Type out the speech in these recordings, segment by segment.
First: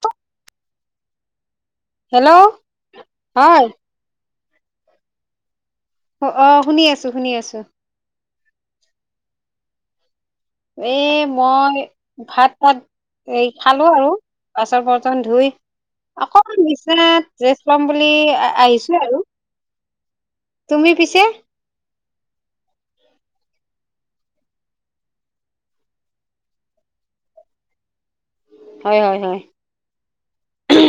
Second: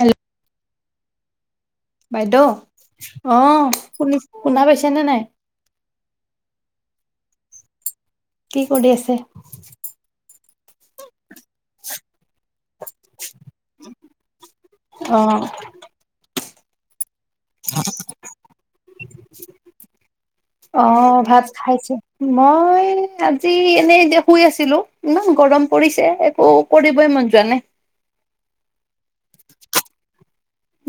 Hello hello বাইদেউ হয় আহ শু শুনা পাইছেনেে নাই অ অ শুনি আছো শুনি আছো কি কৰি আছে এ মই ভাত পাত এই খালো আৰু বাছন অ বৰ্তন ধুই অক নিচাত ৰেচ লম বুলি আহিছো আৰু অ তুমি পিছে ভাত খাইছে মই আজি এনে এতিয়া শুই আছিলো ইমান গৰম পৰিছে একো কৰিবই মন যোৱা নাই হয় হয় হয়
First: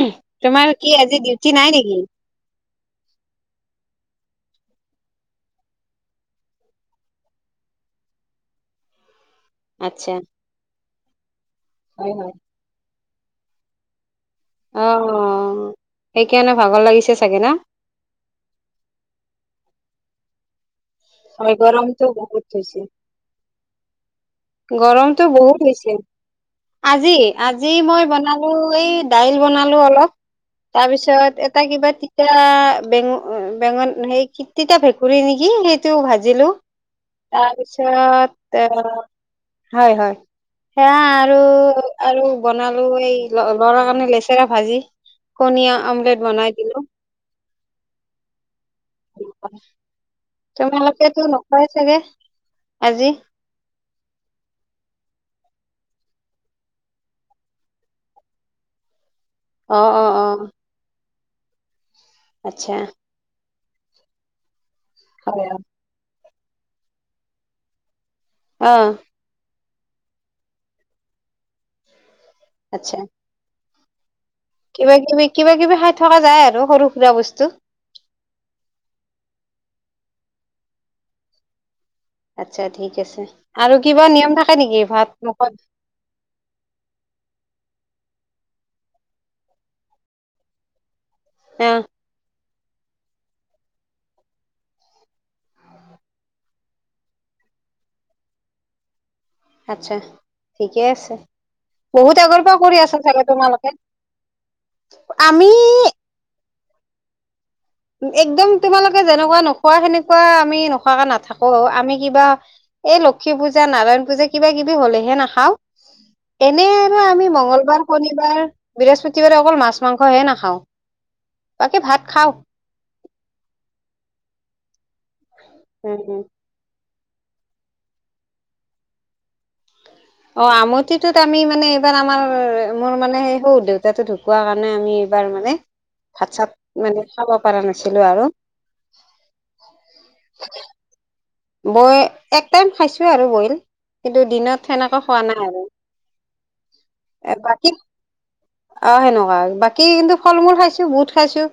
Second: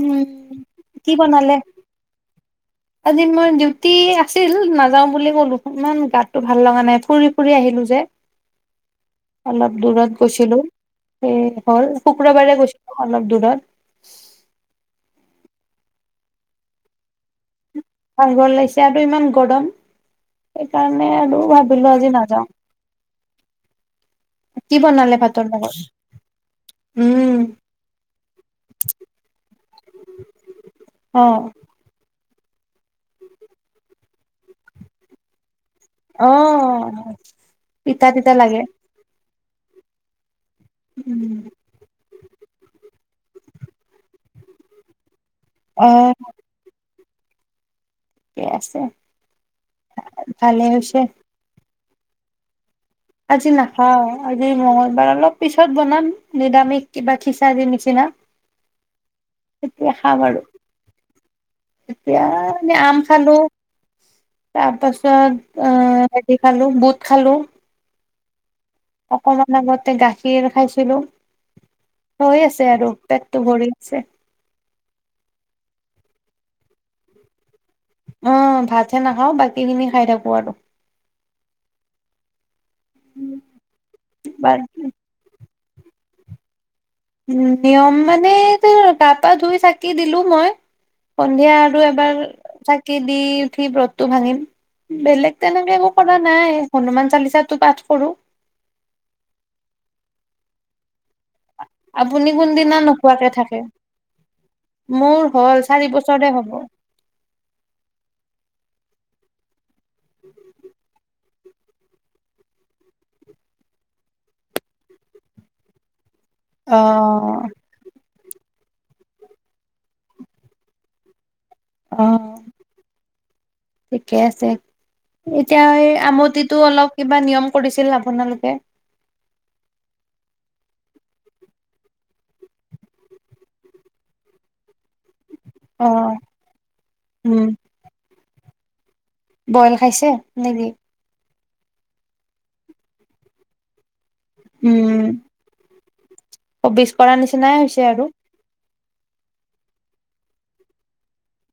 উম তোমাৰ কি আজি ডিউটি নাই নিকি আজি মই ডিউটি আছিল নাযাও বুলি ক'লো ইমান গাতটো ভাল লগা নাই ফুৰি ফুৰি আহিলো লো যে অলপ দূৰত আচ্ছা গৈছিলো সেই হল হয় হয় শুক্ৰবাৰে গৈছিলো অলপ দুৰত অ সেইকাৰণে ভাগৰ লাগিছে চাগে ন ভাগৰ লাগিছে আৰু ইমান গৰম কাৰণে আৰু হয় ভাবিলো গৰমটো আজি বহুত নাযাওঁ হৈছে গৰমটো বহুত হৈছে আজি উম আজি মই বনালো এই দাইল বনালো অলপ অ তাৰপিছত এটা কিবা তি বেঙন বেঙন সেই তিতা ভেকুৰী নিকি সেই টো অ ভাজিলো তিতা তাৰপিছত তিতা লাগে তা হয় হয় সেয়া আৰু উম আৰু বনালো এই লৰা কাৰণে লেচেৰা ভাজি কনি আমলেট বনাই দিলো ঠিকে আছে ভালে হৈছে তোমালোকেতো নকয় চাগে আজি নাখাওঁ আজি মঙ্গলবাৰ অলপ পিছত বনাম নিৰামিষ কিবা খিচাৰি নিচিনা অ তেতিয়া অ খাম অ আৰু এতিয়া আচ্ছা মানে আম খালো তাৰ পাছত হয় হয় অহ হেৰি খালো বুট খালো অ অকমান আগতে গাখীৰ খাইছিলো হৈ আছে আৰু আচ্ছা পেটটো ভৰি ছে কিবা কিবি কিবা কিবি খাই থকা যায় আৰু সৰু সুৰা বস্তু অ ভাতহে নাখাওঁ বাকী খিনি খাই থাকো আৰু আচ্ছা ঠিক আছে আৰু কিবা নিয়ম থাকে নিকি বাকী ভাত মুখত উ নিয়ম মানে গা পা ধুই চাকি দিলো মই সন্ধিয়া অ আৰু এবাৰ চাকি দি উঠি ব্ৰতটো ভাঙিম বেলেগ তেনেকে একো কৰা নাই হনুমান চালিচাতো পাঠ কৰো আচছা ঠিকেই আছে বহুত আপুনি আগৰ পৰা কোনদিনা কৰি আছা চাগে নোখোৱাকে থাকে? তোমালোকে মোৰ আমি হ'ল চাৰি বছৰে হ'ব একদম তোমালোকে যেনেকুৱা নোখোৱা সেনেকুৱা আমি নোখোৱাকে নাথাকো অ আমি কিবা এই লক্ষী পূজা নাৰায়ন পূজা কিবা কিবি হলেহে নাখাও এনে আৰু আমি অ', মঙগলবাৰ শনিবাৰ বাৰ বৃহস্পতিবাৰে অকল মাছ মাংসহে নাখাও বাকী ভাত খাও অ', ঠিকে আছে এতিয়া এই উম উম আমতিতো অলপ কিবা নিয়ম কৰিছিল আপোনালোকে অ আমতিটোত আমি মানে এইবাৰ আমাৰ মোৰ মানে সেই সৰু দেউতাটো ঢুকোৱা কাৰণে আমি এবাৰ মানে অ', ভাত চাত মানে খাব উম, পৰা নাছিলো আৰু বইল খাইছে নেকি বৈ এক টাইম খাইছো আৰু বইল কিন্তু দিনত সেনেকা উম, খোৱা নাই আৰু [unintelligible] কৰা নিচিনাই বাকী হৈছে আৰু। অ', সেনেকুৱা বাকী কিন্তু ফল মূল খাইছো বুত খাইছো।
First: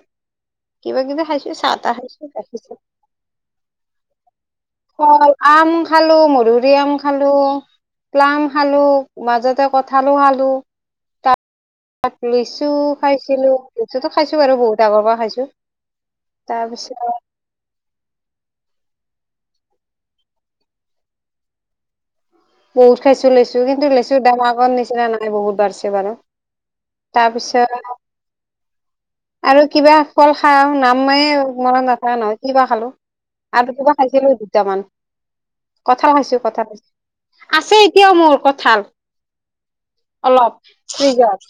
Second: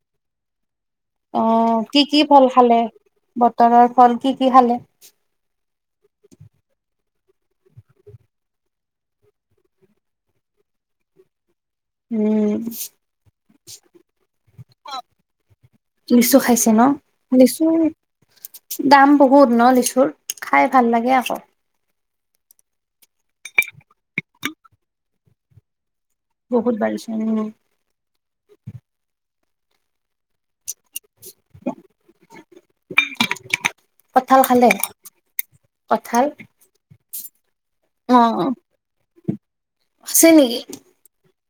কিবা কিবি খাইচো অ', চাতা কি কি খায়চো ফল গাখিৰ খালে? চাখিৰ। বতৰৰ ফল কি কি খালে? ফল আম খালো মধুৰিআম খালো প্লাম খালো মাজতে কঠালো খালো। তাৰ পিচত উম, লিচু খাইছিলো লিচু খাইছো বাৰু বহুত আগৰ পৰা খাইছো। লিচু তাৰ খাইছে ন পিছত লিচু দাম বহুত ন লিচুৰ খাই ভাল লাগে আকৌ। বহুত খাইছো লেচু কিন্তু লেচু দাম আগৰ নিচিনা নাই বহুত বাঢ়ছে বাৰু। বহুত বাঢ়িচে তাৰ উম। পিছত আৰু কিবা কল খাওঁ নাম মে মনত নপৰে নহয় কিবা খালো। আৰুকিবা খাইছিলো কঁঠাল খালে দুটামান। কঁঠাল খাইছো কঁঠাল খাইছো আছে এতিয়াও মোৰ অ'। কঠাল। আছে নেকি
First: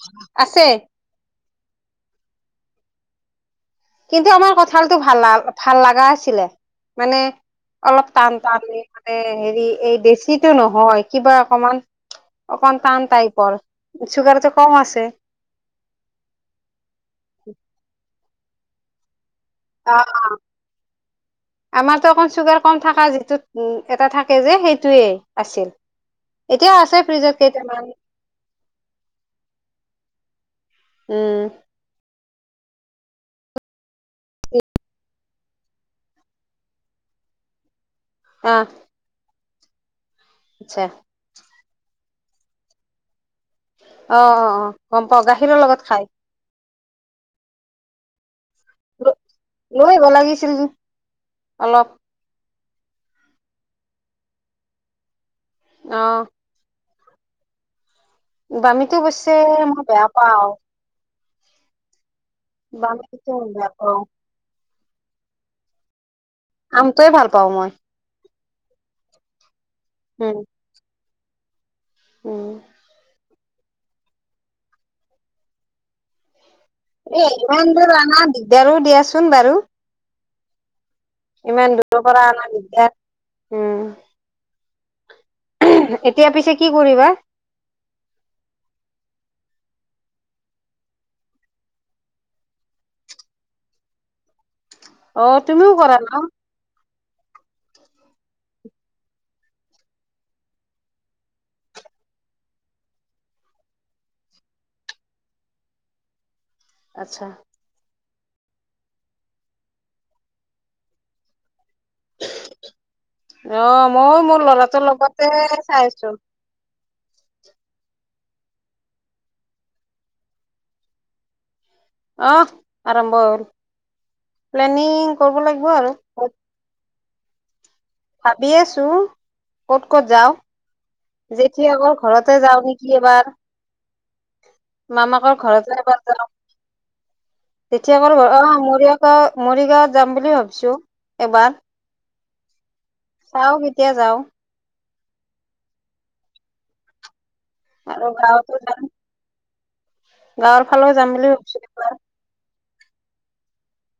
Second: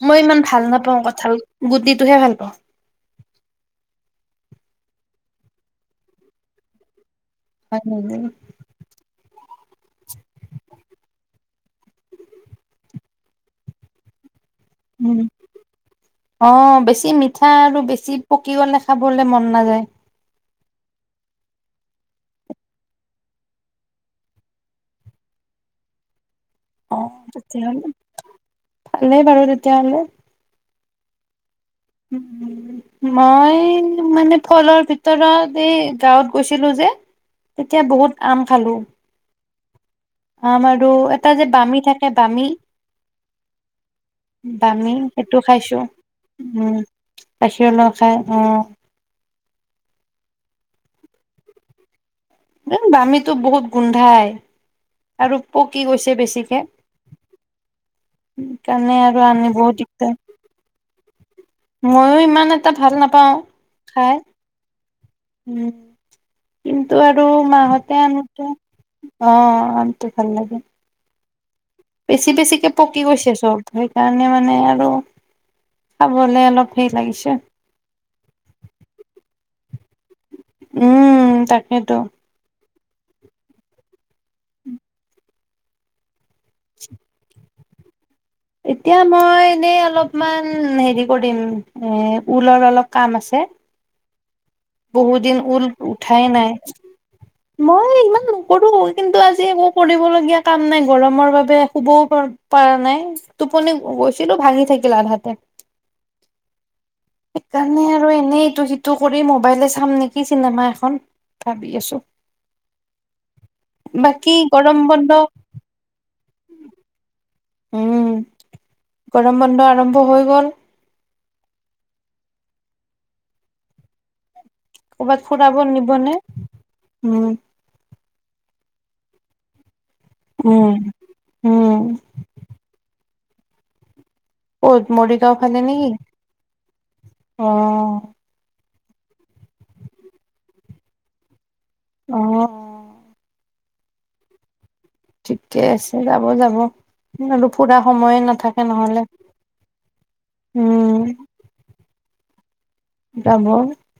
মই ইমান ভাল আছে নাপাওঁ কঠাল গুটিটোহে ভাল পাওঁ। কিন্তু আমাৰ কঁঠালতটো ভাল ভাল লাগা আছিলে মানে হয় অলপ নেকি? টান টান মানে হেৰি এই দেছিটো নহয় কিবা সমান অকণ টান তাইপৰ চুগাৰ উম অ', বেছি মিঠা আৰু বেছি পকি গলে খাবলে মন নাযায়। অ', অ'। [inaudible] আমাৰতো অকণ চুগাৰ কম থকা যিটো এটা থাকে যে সেইটোৱেই আছিল। এতিয়াও আছে অ', ফ্ৰিজত কেইটামান তেতিয়াহলে ভালেই বাৰু তেতিয়াহলে। উম। [unintelligible] মই মানে ফলৰ ভিতৰত এই গাঁৱত গৈছিলো যে তেতিয়া বহুত আম আহ খালো। আম আচ্ছা আৰু এটা যে বামী থাকে বামী। অ অ অ বামি গম পাও সেইটো গাখীৰৰ খাইছো লগত খাই উম [unintelligible] খাই অ'। লৈ আহিব লাগিছিল অলপ। উম, বামীটো বহুত গোন্ধাই আৰু পকি অ গৈছে বেছিকে। বামীটো সেইকাৰণে আৰু অৱশ্যে আনিবও মই বেয়া দিগদাৰ পাও ইমান এটা অ ভাল নাপাওঁ খাই। উম কিন্তু আমটোৱে আৰু ভাল পাওঁ মই মাঁহতে এনেকে অ'। মনটো উম ভাল লাগে। বেছি উম বেছিকে পকি গৈছে চব সেইকাৰণে মানে আৰু খাবলে অলপ হেৰি এ, লাগিছে। ইমান দোৰ আনা দিগদাৰো দিয়াচোন বাৰু। উম, ইমান তাকেতো। দূৰৰ পাৰা আনা দিগদাৰ উম। এতিয়া পিছে কি কৰিবা? এতিয়া মই এনেই অলপমান হেৰি কৰিম এ ঊলৰ অলপ কাম আছে। [unintelligible] বহুত অ দিন ঊল তুমিও কৰা ন উঠাই নাই। মই ইমান নকৰো কিন্তু আজি একো কৰিবলগীয়া কাম নাই গৰমৰ বাবে শুবও পাৰা নাই টোপনি গৈছিলো ভাঙি থাকিল আধাতে। আচ্ছা সেইকাৰণে আৰু এনেই ইটো সিটো কৰি মোবাইলে চাম নেকি চিনেমা এখন বি আছোঁ। অ', ময়ও মোৰ লৰাটোৰ বন্ধ লগতে চাই আছো। উম গৰম বন্ধ আৰম্ভ হৈ গল। [unintelligible] আৰম্ভ হ'ল প্লেনিং কৰ'বাত কৰিব ফুৰাব লাগিব আৰু নিবনে উম। ভাবি আছো। ক'ত ক'ত যাও উম উম যেঠিয়া আক ঘৰতে যাওঁ নেকি এবাৰ। ক'ত মৰিগাঁও মামাকৰ ফালে ঘৰতে নেকি এবাৰ যাওঁ, অ তেতিয়া বাৰু হ অ মোৰেয়ক ক মৰিগাঁৱত যাম বুলি ভাবিছো এবাৰ। অ অ। আও কেতিয়া যাও। ঠিকে আছে যাব যাব আৰু পুৰা আৰু সময়ে গাঁৱতো নাথাকে যাম নহলে। গাঁৱৰ ফালৰ উম যাম বুলি ভাবিছিলো এবাৰ। যাব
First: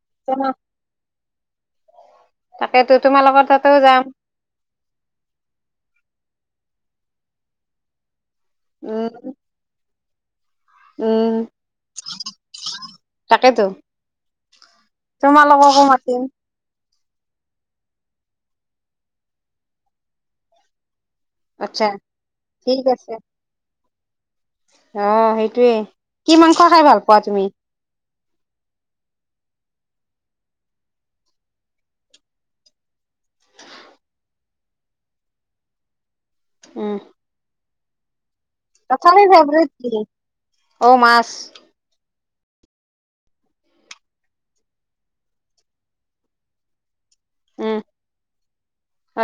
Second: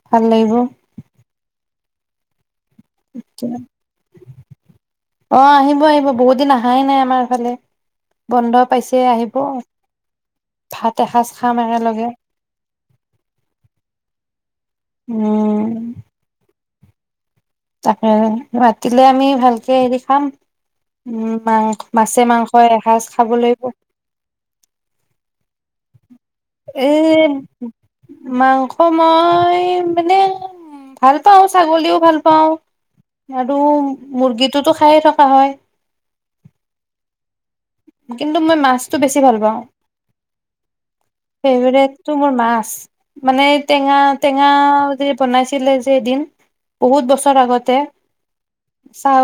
ভাল লাগিব, তোমা- তাকেই তো তোমাৰ লগত তাতেও যাম। অ আহিব আহিব বহুত দিন আহাই নাই আমাৰ ফালে। বন্ধ পাইছে উম আহিব। ভাত এসাঁজ উম খাম একেলগে। তাকেতো উম তোমালোককো মাতিম। তাকে মতিলে আমি ভালকে হেৰি খাম। মাং আচ্ছা মাছে মাংস এসাঁজ খাব লাগিব, আহ সেইটোৱে কি মাংস খাই এ ভাল পোৱা তুমি? মাংস মই মানে ভাল পাওঁ ছাগলীও ভাল পাওঁ। আৰু মুৰ্গীটোতো খায়ে থকা হয়। উম। কিন্তু মই মাছটো বেছি তথাপি ভাল পাওঁ ফেভৰেট কি অ মাছ ফেভোৰাইট। তো মোৰ মাছ,, মানে টেঙা টেঙা যে বনাইছিলে যে এদিন। বহুত ব আগতে উম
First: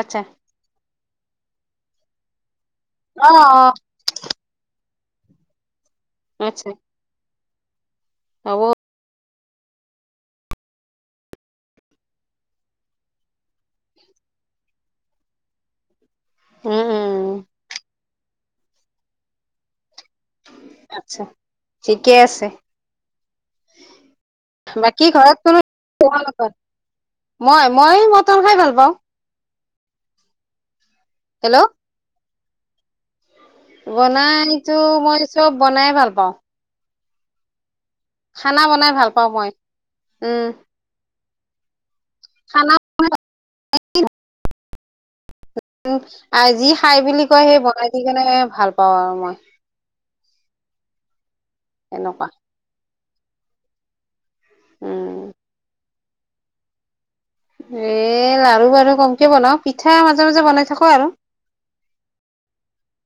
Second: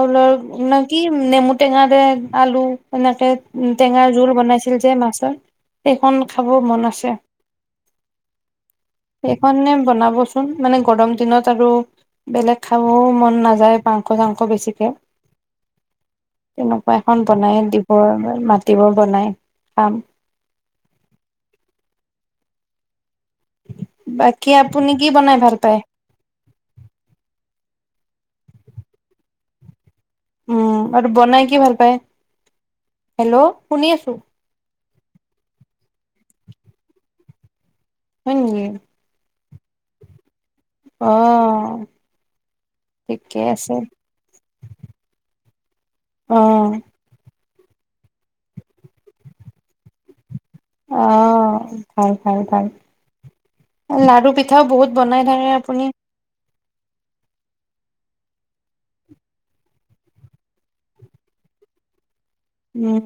আচ্ছা নে কি নেমু টেঙা দে আলু এনেকে অ অ টেঙা জোল বনাইছিল যে মাছৰ সেইখন খাব মন আছে। হ [unintelligible] এইখনে বনাবচোন মানে গৰম দিনত আৰু বেলেগ খাবও মন নাযায় মাংস চাংস বেছিকৈ উম তেনেকুৱা এখন উম বনাই দিবৰ মাতিব বনাই খাম। ঠিকেই আছে। বাকী আপুনি কি বাকী বনাই ঘৰত কো ভাল পায়? তোমালোকৰ মই মই মটৰ খাই ভাল পাওঁ। উম আৰু বনাই কি হেল্ল' ভাল পাই? হেল্ল' শুনি আছোঁ। বনাইতো মই চব বনাই ভাল পাওঁ। হয় নেকি খানা বনাই ভাল পাওঁ মই উম। অ খানা ঠিকে আছে। অ যি খাই বুলি কয় সেই বনাই দি কেনে ভাল পাওঁ আৰু মই। অ ভাল এনেকুৱা ভাল ভাল লাৰু পিঠ পিঠাও বহুত উম বনাই থাকে আপুনি এ লাৰু বাৰু কমকে বনাও পিঠা মাজে মাজে বনাই থাকো আৰু। উম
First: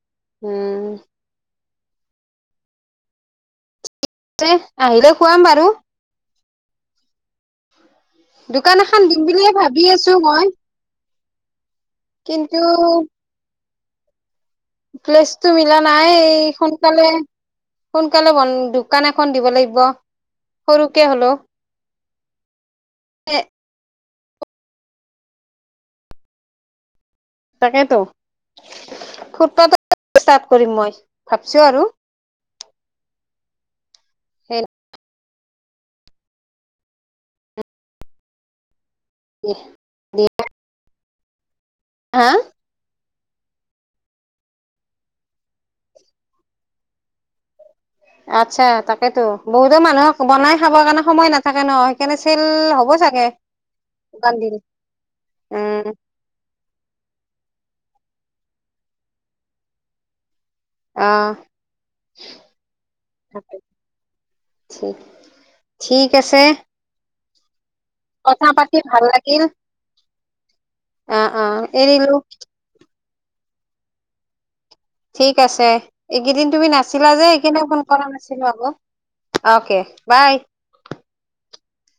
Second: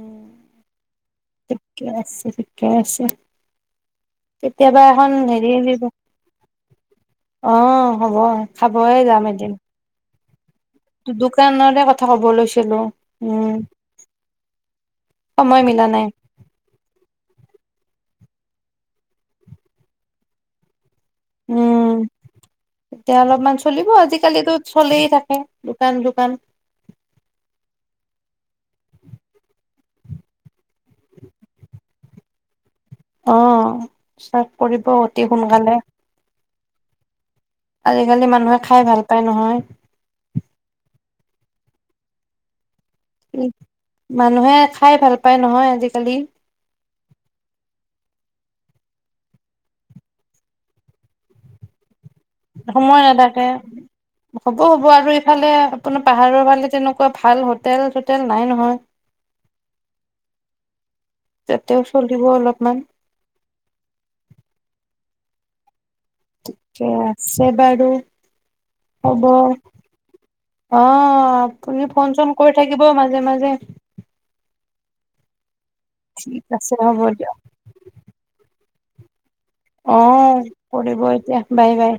উম ঠিকে আছে ঠিকে আছে তে কেতিয়াবা এখন আহিলে খুৱাম হেৰি বাৰু দিব অঁ দোকান এখন দিম বুলিয়ে ভাবি আছো মই। দোকানৰে কথা কব কিন্তু লৈছিলো উম। প্লেচটো মিলা নাই এই সোনকালে স সোনকালে ব দোকান এখন দিব লাগিব সৰু উম এতিয়া অলপমান চলিব আজি আজিকালিতো চলে থাকে দোকান দোকান াক ফ কৰিম মই ভাবছো আৰু [unintelligible] অ চফ সেই কৰিব অতি সোনকালে আজিকালি মানুহে খাই ভাল পায় এ নহয় দেিয় হা মানুহে খাই ভাল পায় নহয় আজিকালি আচ্ছা তাকেেতো বহুতো মানুহক বনাই খাবৰ কাৰণে সময় নাথাকে ন সেইকাৰণে চেল হ'ব সময় চাগে নাথাকে দোকান দিল হ'ব হ'ব আৰু এইফালে উম আপোনাৰ পাহাৰৰ ফালে তেনেকুৱা ভাল হ তেল চোতেল নাই নহয় অ যাতে চলিব অলপমান ঠিক ঠিক আছে ঠিকে আছে বাৰু কথা পাতি ভাল হ'ব অ লাগিল অ অ আপুনি এৰিলো ফোন চোন কৰি থাকিব মাজে মাজে ঠিক আছে ঠিক এইকেইদিন তুমি আছে হ'ব নাছিলা যে দিয়ক সেইকাৰণে ফোন কৰা নাছিলো আকৌ অকে বাই অহ কৰিব এতিয়া বাই বাই